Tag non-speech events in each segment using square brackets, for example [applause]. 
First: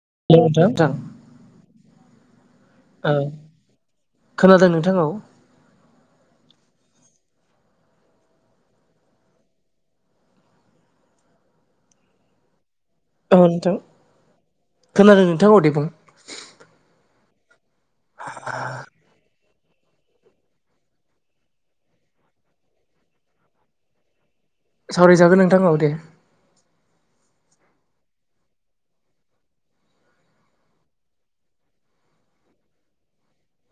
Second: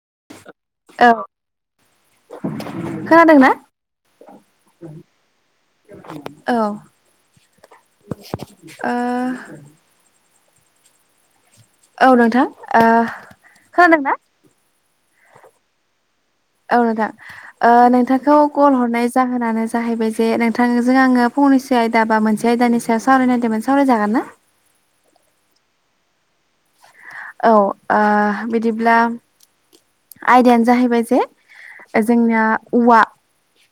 [unintelligible] औ खोनादों ना खोनादों नोंथां औ औ। आ औ नोंथां। ओ औ नोंथां खोनादोंना खोनादों नोंथां औ दे बुं औ नोंथां, ओ नोंथांखौ कल हरनाय जाहोनानो। जाहैबाय जे नोंथांजों आङो फंनैसो आयदा बा मोनसे आयदानि सायाव सावराय नागदोंमोन सावरायजागोन ना? सावरायजागोन नोंथां औ दे। औ ओ बिदिब्ला आयदायानो जाहैबाय जे जोंना औवा।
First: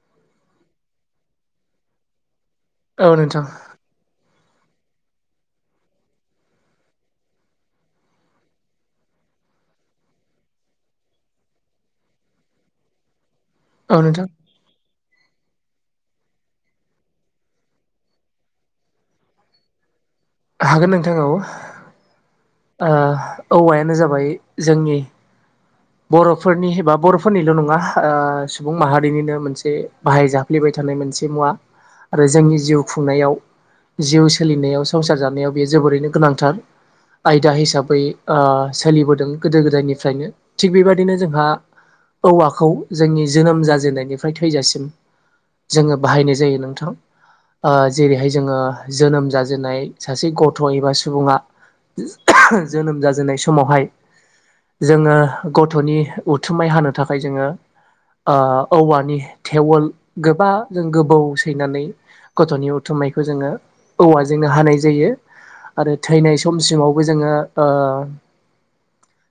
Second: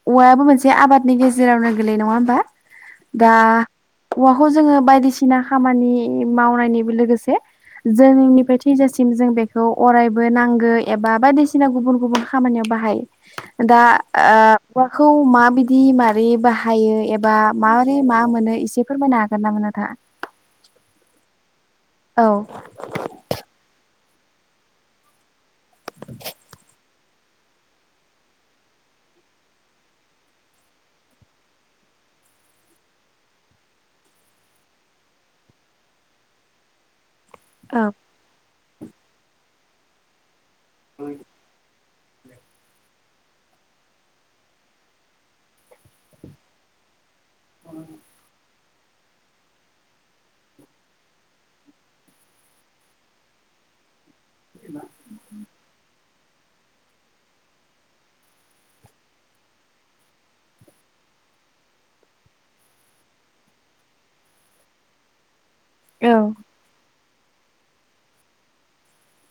औवायाबो मोनसे आबादनि गेजेरावनो गोलैयो नङा होमबा। औ दा नोंथां औवा खौ जोङो बायदिसिना खामानि मावनायनि लोगोसे जोनोमनिफ्राय थैजासिम जों बेखौ अरायबो नांगो एबा बायदिसिना गुबुन गुबुन खामानियाव बाहाय। दा औ नोंथां [unintelligible] मा बि जि मारै बाहायो एबा माबारै मा मोनो एसे फोरमायनो हागोन नामा नोंथाङा? हागोन नोंथां औ औ। ओ औवायानो जाबाय जोंनि बर'फोरनि एबा बर'फोरनिल' नङा ओ सुबुं माहारिनिनो मोनसे बाहाय जाफ्लेबाय [unintelligible] मोनसे मुवा, आरो जोंनि जिउ खुंनायाव जिउ सोलिनायाव संसार जानायाव बेयो जोबोरैनो गोनांथार। आयदा औ हिसाबै ओ सोलिबोदों गोदो गोदायनिफ्रायनो। थिग बेबादिनो जोंहा औवाखौ जोंनि जोनोम जाजेननायनिफ्राय थैजासिम जोङो बाहायनाय जायो नोंथां। ओ जेरैहाय जोङो जोनोम जाजेननाय सासे गथ' एबा सुबुङा जोनोम जाजेननाय समावहाय [inaudible] नि उथुमाय हानो थाखाय जोङो ओ औवानि थेवोल गोबा जों गोबौ सैनानै गथ'नि उथुमनायखौ जोङो औवाजोंनो हानाय जायो। आरो औ थैनाय समसिमावबो जोङो ओ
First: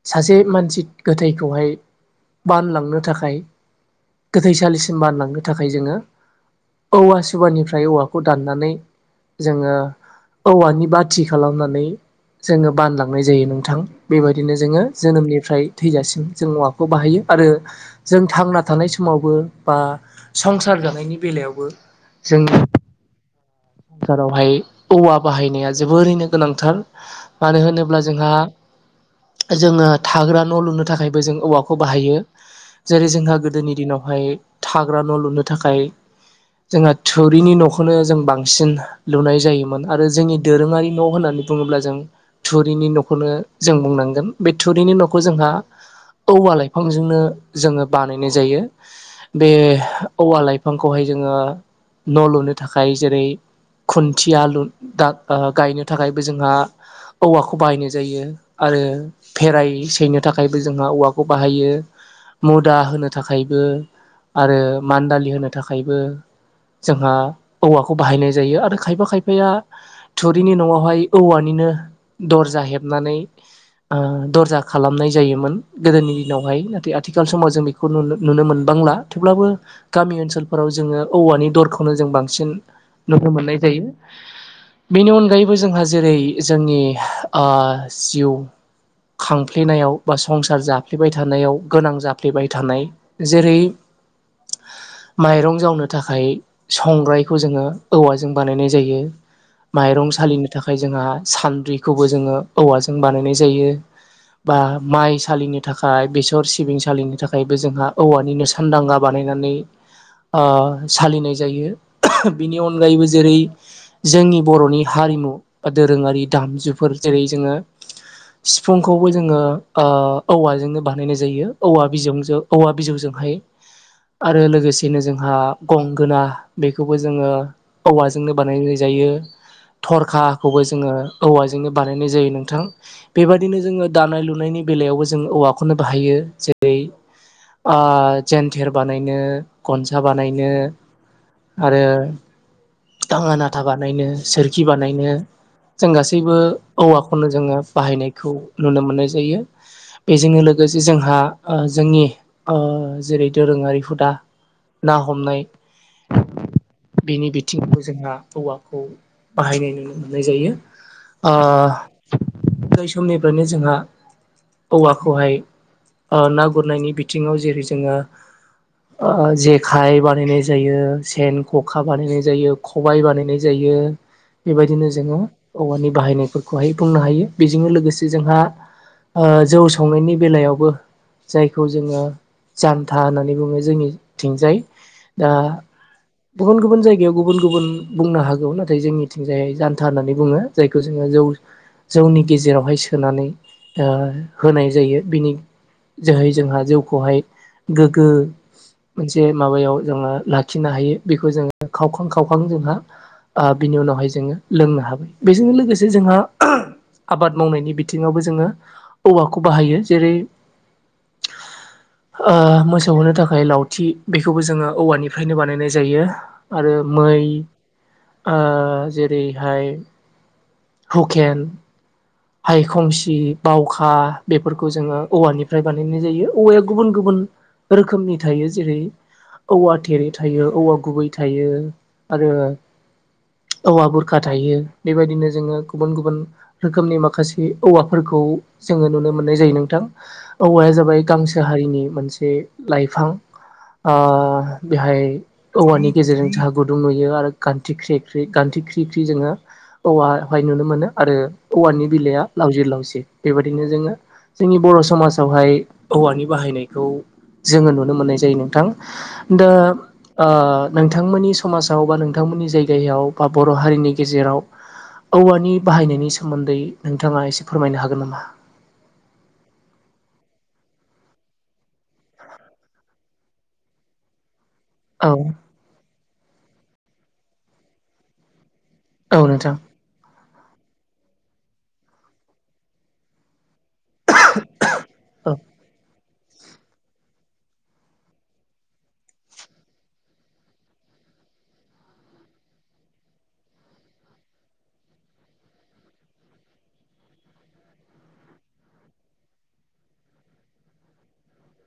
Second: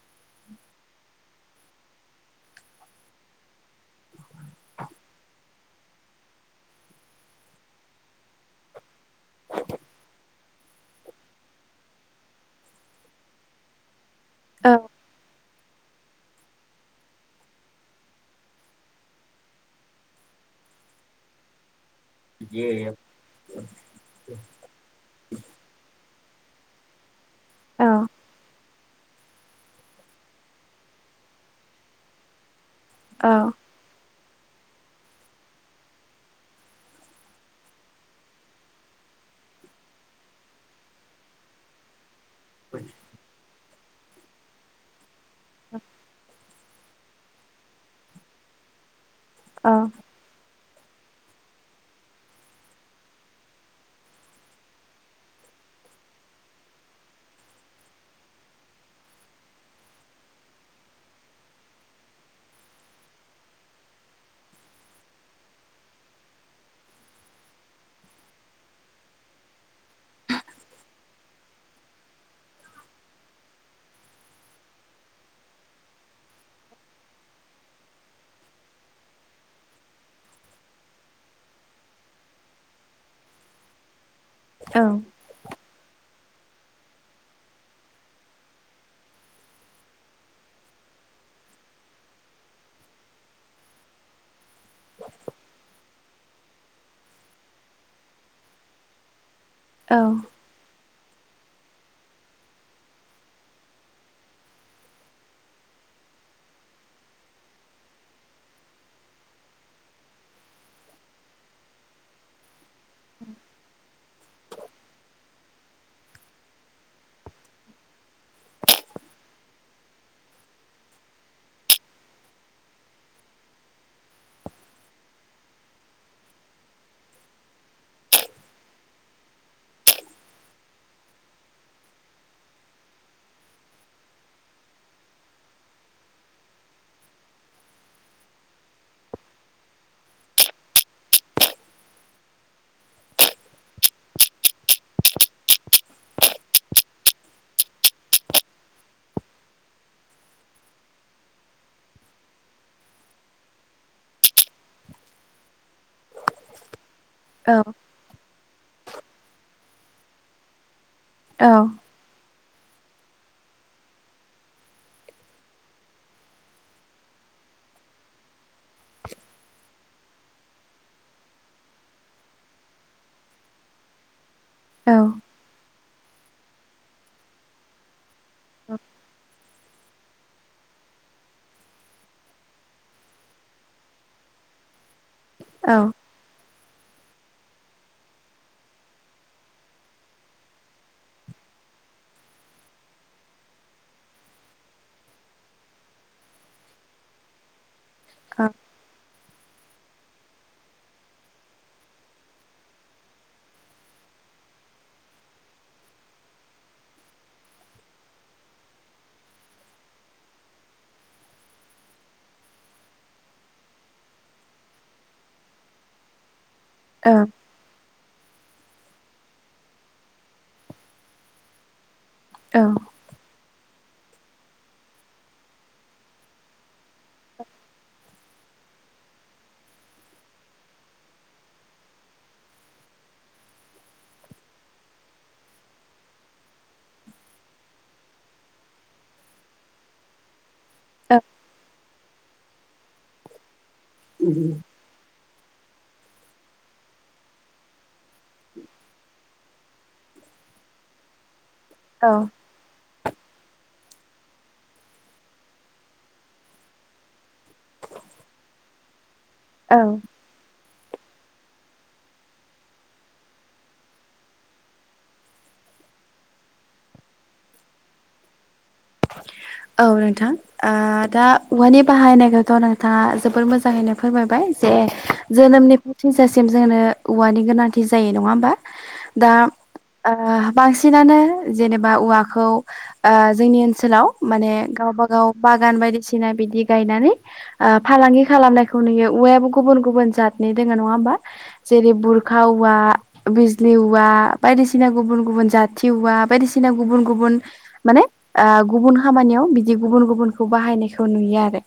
सासे मानसि गोथैखौहाय बानलांनो थाखाय गोथैसालिसिम बानलांनो थाखाय जोङो औवा सिबनिफ्राय औवाखौ दाननानै जोङो औवानि बाथि खालामनानै जोङो बानलांनाय जायो नोंथां। बेबायदिनो औ जोङो जोनोमनिफ्राय थैजासिम जों औवाखौ बाहायो आरो जों थांना थानाय समावबो बा संसार जानायनि बेलायावबो जोंनि [unintelligible] संसारावहाय औवा बाहायनाया जोबोरैनो गोनांथार। मानो होनोब्ला जोंहा जोङो थाग्रा न' लुनो थाखायबो जों औवाखौ बाहायो। जेरै औ जोंहा गोदोनि दिनावहाय थाग्रा न' लुनो थाखाय जोंहा थुरिनि न'खौनो जों बां सिन लुनाय जायोमोन आरो जोंनि दोरोङारि न' होननानै बुङोब्ला जों थुरिनि न'खौनो जों बुंनांगोन। बे थुरिनि न'खौ जोंहा औवा लाइफांजोंनो जोङो बानायनाय जायो। बे औ औवा लाइफांखौहाय जोङो न' लुनो थाखाय जेरै खुन्थिया लु दा गायनो थाखायबो जोंहा औवाखौ बाहायनाय जायो आरो फेराय सैनो थाखायबो जोंहा औवाखौ बाहायो। मुदा होनो थाखायबो आरो मान्दालि होनो थाखायबो जोंहा औवाखौ बाहायनाय जायो आरो खायफा खायफाया थुरिनि न'आवहाय औवानिनो दरजा हेबनानै ओ दरजा खालामनाय जायोमोन गोदोनि दिनावहाय। नाथाय आथिखाल समाव जों बेखौ नुनो नुनो मोन बांला, थेवब्लाबो गामि ओनसोलफोराव जोङो औवानि दरखौनो जों बांसिन नुनो मोननाय जायो। औ बेनि अनगायैबो जोंहा जेरै जोंनि ओ जिउ खांफ्लेनायाव बा संसार जाफ्लेबाय थानायाव गोनां जाफ्लेबाय थानाय जेरै माइरं जावनो थाखाय संग्रायखौ जोङो औवाजों बानायनाय जायो। औ माइरं सालिनो थाखाय जोंहा सान्द्रिखौबो जोङो औवाजों बानायनाय जायो। बा माइ सालिनो थाखाय बेसर सिबिं सालिनो थाखायबो जोंहा औवानिनो सानदांगा बा नायनानै ओ सालिनाय जायो। बिनि अनगायैबो जेरै जोंनि बर'नि हारिमु बा दोरोङारि दामजुफोर जेरै जोङो सिफुंखौबो जोङो ओ औवाजोंनो बानायनाय जायो औवा बिजौजों औवा बिजौजों। आरो लोगोसेनो जोंहा गंगोना बेखौबो जोङो औवाजोंनो बानायनाय जायो। थरखाखौबो जोङो औवाजोंनो बानायनाय जायो नोंथां। बेबायदिनो जोङो दानाय लुनायनि बेलायावबो जों औवाखौनो बाहायो जेरै- जेन्थेर बानायनो गनसा बानायनो आरो दाङा नाथा बानायनो सोरखि बानायनो जों गासैबो औवाखौनो जोङो बाहायनायखौ नुनो मोननाय जायो। बेजों लोगोसे जोंहा जोंनि जेरै दोरोङारि हुदा ना हमनाय बि औ थिंबो जोंहा हौवाखौ बाहायनाय नुनो मोननाय जायो। उन्दै समनिफ्रायनो जोंहा औवाखौहाय ओ ना गुरनायनि बिथिङाव जेरै- जोङो ओ जेखाय बानायनाय जायो सेन, ख'खा बानायनाय जायो ख'बाय बानायनाय जायो बेबायदिनो जोङो औवानि बाहायनाय बेफोरखौहाय बुंनो हायो । बेजोंनो लोगोसे जोंहा जौ संनायनि बेलायावबो जायखौ जोङो जानथा होननानै बुङो जोंनिथिंजाय दा गुबुन गुबुन जायगायाव गुबुन गुबुन बुंनो हागौ । नाथाय जोंनिथिंजाय जानथा होननानै बुङो जायखौ जोङो जौ जौनि गेजेरावहाय सोनानै ओ होनाय जायो बिनि जोहै जोंहा जौखौहाय गोग्गो औ मोनसे माबायाव जोङो लाखिनो हायो बेखौ जोङो खावखां खावखां जोंहा ओ बिनि उनावहाय जोङो लोंनो हायो। बेजों लोगोसे जोंहा आबाद मावनायनि बिथिङावबो जोङो औवाखौ बाहायो । जेरै- [inaudible] ओ मोसौ होनो थाखाय लावथि बेखौबो जोङो औवानिफ्रायनो बानायनाय जायो। आरो मै ओ जेरैहाय हुकेन, हायखंसि, बाव खा बेफोरखौ जोङो औवानिफ्राय बानायनाय जायो। औवाया गुबुन गुबुन रोखोमनि थायो। जेरै- औवा थेरे थायो, औवा गुबै थायो आरो औवा बुरखा थायो बेबायदिनो जोङो गुबुन गुबुन रोखोमनि मा खासे औवाफोरखौ जोङो नुनो मोननाय जायो नोंथां। औवाया जाबाय गांसो हारिनि मोनसे लाइफां ओ बेहाय औवानि गेजेरजों जोंहा गुदुं नुयो आरो गान्थि ख्रि गान्थि ख्रिख्रि जोङो औवाहाय नुनो मोनो आरो औवानि औ बिलाइआ लावज्रिद लावज्रिद। बेबायदिनो जोङो जोंनि बर' समाजावहाय औवानि बाहायनायखौ जोङो नुनो मोननाय जायो नोंथां। दा औ ओ नोंथांमोननि समाजाव बा नोंथांमोननि जायगायाव बा बर' हारिनि गेजेराव औवानि बाहायनायनि सोमोन्दै नोंथाङा एसे फोरमायनो हागोन नामा? औ नोंथां। ओ दा औवानि बाहायनायखौथ' नोंथाङा जोबोर मोजाङैनो फोरमायबाय जे औ जोनोमनिफ्राय थैजासिम जोंनो औवानि गोनांथि जायो, नङा होमबा? औ दा नोंथां। ओ बांसिनानो जेनेबा औवाखौ ओ जोंनि ओनसोल माने गावबा गाव औ बागान बायदिसि ना बिदि गायनानै ओ फालांगि खालामनायखौ नुयो उवायाबो गुबुन गुबुन जादनि दोङो, नङा होमबा? जेरै बुरखा उवा, बिजलि उवा बायदिसिना गुबुन गुबुन जाथिउवा बायदिसिना गुबुन गुबुन माने आ गुबुन खामानियाव बिदि गुबुन गुबुनखौ बाहायनायखौ नुयो आरो।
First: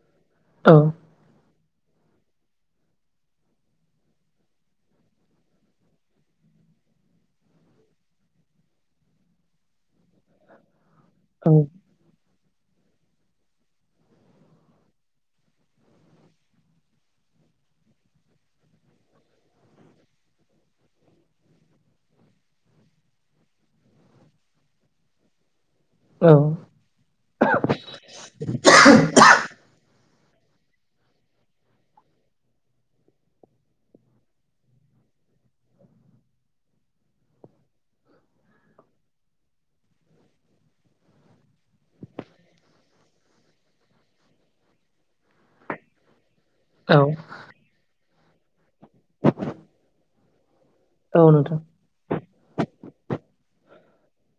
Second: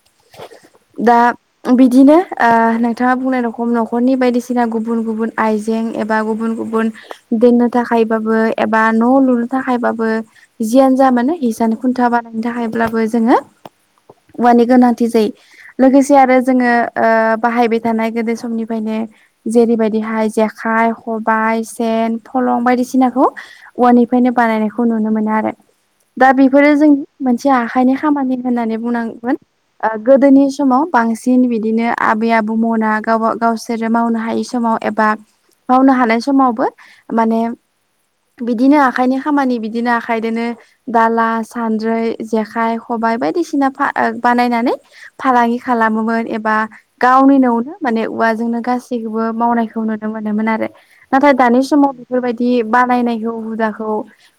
औ दा बिदिनो ओ नोंथाङा बुंनाय रखम न'खरनि बायदिसिना गुबुन गुबुन आइजें एबा गुबुन गुबुन दोननो थाखायबाबो एबा न' लुनो थाखायबाबो जियानो जा मानो औ हिसान खुन्था बानायनो थाखायब्लाबो जोङो उवानि गोनांथि जायो । लोगोसे आरो जोङो ओ बाहायबाय थानाय गोदो समनिफायनो जेरैबायदिहाय जेखाइ, खबाय, सेन, फलं बायदिसिनाखौ उवानि फायनो बानायनायखौ नुनो मोनो आरो। दा औ बेफोरो जोंनि मोनसे आखाइनि खामानि होननानै बुंनांगोन ओ गोदोनि समाव बांसिन बिदिनो आबै-आबौमना गावबा गावसोरो मावनो हायै समाव ए बा मावनो हानाय समावबो माने बिदिनो आखाइनि खामानि बिदिनो आखाइदोनो दाला-सानद्रै जेखाय-खबाय बायदिसिना फा ओ बानायनानै फालांगि खालामोमोन ए बा औ गावनि न'आवनो माने उवाजोंनो गासैखौबो मावनायखौ नुनो मोनोमोन आरो। औ नाथाय नोंथां दानि समाव बेफोरबायदि बानायनायखौ हुदाखौ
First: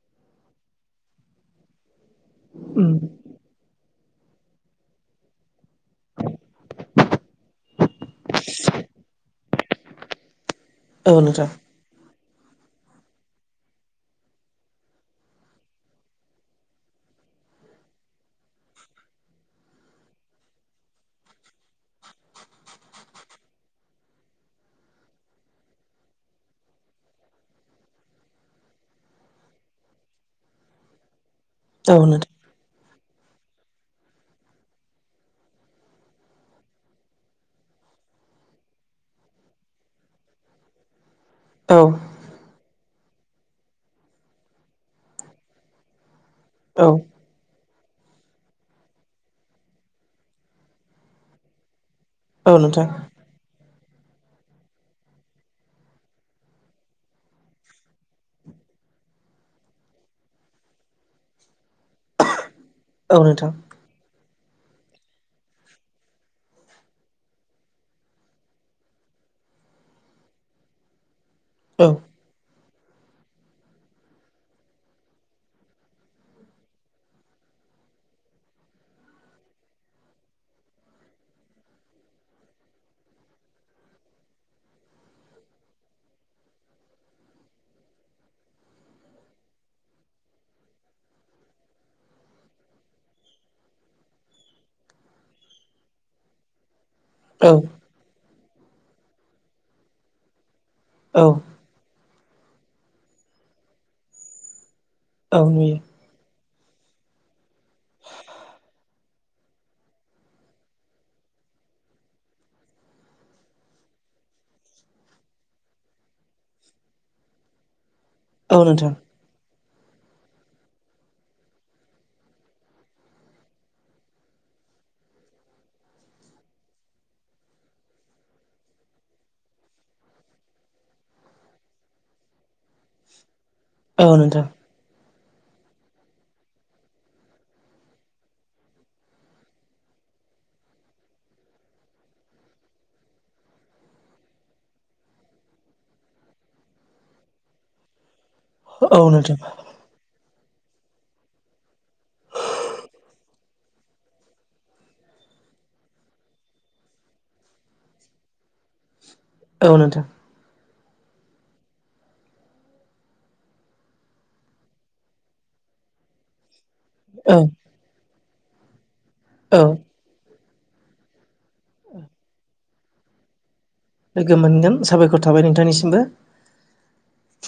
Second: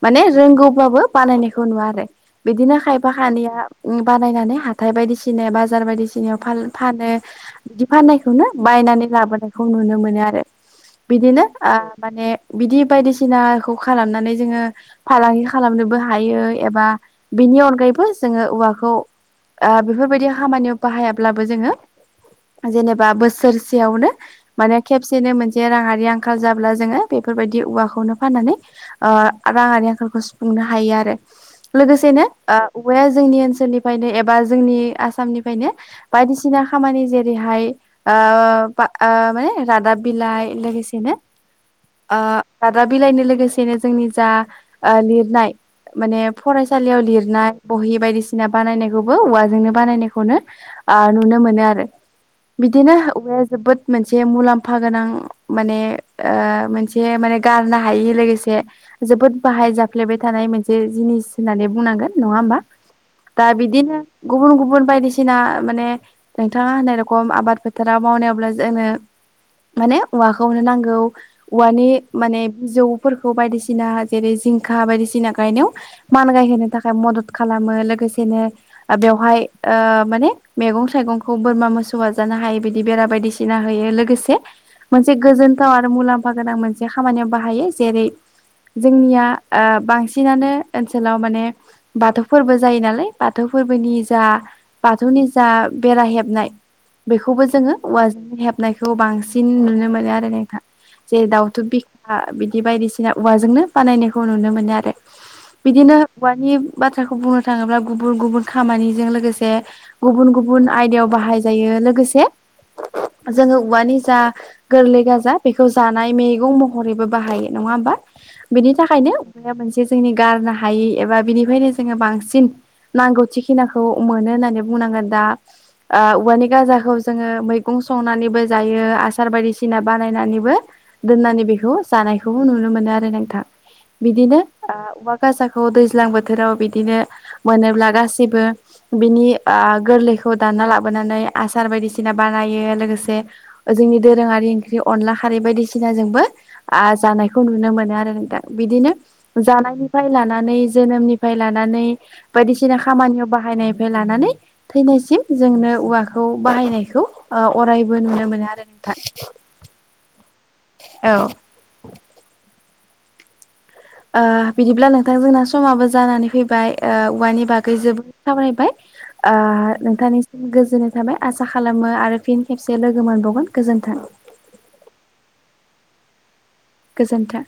माने रोंगौब्लाबो बानायनायखौ नुवा आरो बिदिनो उम खायफा खानैया उम बानायनानै हाथाय बायदिसिने बा बाजार बायदिसिनायाव फाल फानो बिदि फाननायखौनो बायनानै लाबोनायखौ नुनो मोनो आरो। औ बिदिनो नोंथां आ माने बिदि बायदिसिनाखौ खालामनानै जोङो फालांगि खालामनोबो हायो एबा बेनि अनगायैबो जोङो औवाखौ आ बेफोरबायदि खामानियाव बाहायाब्लाबो जोङो जेनेबा बोसोरसेयावनो माने खेबसेनो मोनसे राङारि आंखाल जाब्ला जोङो बेफ बेफोरबायदि औवाखौनो फाननानै ओ राङारि आंखालखौ सुफुंनो हायो आरो। औ लोगोसेनो नोंथां आ औवाया जोंनि ओनसोलनिफायनो एबा जोंनि आसामनिफायनो बायदिसिना खामानि जेरैहाय आ बा आ माने रादाब बिलाइ लोगोसेयैनो औ आ [unintelligible] [unintelligible] बिलाइनि लोगोसेनो जोंनि जा ओ लिरनाय माने औ फरायसालियाव लिरनाय बहि बायदिसिना बानायनायखौबो औवाजोंनो बानायनायखौनो आ नुनो मोनो आरो। औ नोंथां बिदिनोह औवाया जोबोद मोनसे मुलाम्फा गोनां माने आ मोनसे माने गारनो हायि लोगोसे जोबोद बाहाय जाफ्लेबाय थानाय मोनसे जिनिस होननानै बुंनांगोन नङा ओमबा औ दा नोंथां बिदिनो गुबुन-गुबुन बायदिसिना आ माने नोंथाङा होननाय रखम आबाद फोथाराव मावनायावब्ला जोंनो माने उवाखौनो नांगौ औ उवानि माने बिजौफोरखौ बायदिसिना जेरै जिंखा बायदिसिना गायनायाव मानगायहोनो थाखाय मदद खालामो लोगोसेनो ओ बेवहाय ओ माने मैगं थाइगं खौ बोरमा मोसौवा जानो हायैबायदि बेरा बायदिसिना होयो लोगोसे मोनसे गोजोनथाव आरो मुल लाम्फा गोनां मोनसे खामानियाव बाहायो जेरै जोंनिया आ बांसिनानो ओनसोलाव माने बाथौ फोरबो जायो नालाय बाथौ फोरबोनि जा बाथौनि जा बेरा हेबनाय बेखौबो औ जोङो औवाजों हेबनायखौ बांसिन नुनो मोनो आरो नोंथां औ जेरै दाावथुब बिख आ बिदि बायदिसिना उवाजोंनो बानायनायखौ नुनो मोनो आरो औ नुयो बिदिनो उवानि बाथ्राखौ बुंनो थाङोब्ला गुबुन-गुबुन खामानिजों लोगोसे गुबुन-गुबुन आयदायाव बाहाय जायो लोगोसे जोङो उवानि जा गोरलै गाजा बेखौ जानाय मैगं महरैबो बाहायो नङा ओमबा। औ बेनि नोंथां थाखायनो उवाया मोनसे जोंनि गारनो हायै एबा बिनिफ्रायनो जोङो बांसिन नांगौथिखिनाखौ मोनो होननानै बुंनांगोन दा आ उवानि गाजाखौ जोङो मैगं संनानैबो जायो आसार बायदिसिना बानायनानैबो दोननानै बेखौ जानायखौ नुनो मो नो आरो नोंथां औ बिदिनो नोंथां ओ उवा गासाखौ दैज्लां बोथोराव बिदिनो मोनोब्ला गासिबो बिनि ओ गोरलै खौ दानना लाबोनानै आसार बायदिसिना बानायो लोगोसे जोंनि दोरोङारि ओंख्रि अनला खारै बायदिसिना जोंबो ओ जानायखौ नुनो मोनो आरो नोंथा बिदिनो औ नोंथां जानायनि लानानै जोनोमनिफ्राय लानानै बायदिसिना खामानियाव बाहायनायनिफ्राय लानानै थैनायसि म जोंनो औवाखौ बाहायनायखौ अरायबो नुनो मोनो आरो नोंथां। औ नोंथां। औ ओ बिदिब्ला नोंथां जोंना समाबो जानानै फैबाय ओ औ औवानि बागै जोब सावरायबाय ओ औ नोंथांनिसिम गोजोननाय थाबाय आसा खालामो आरो फिन खेम से लोगो मोनबावगोन। गोजोन्थों लोगो मोनगोन साबायखर थाबाय नोंथांनिसिमबो। गोजोन्थों।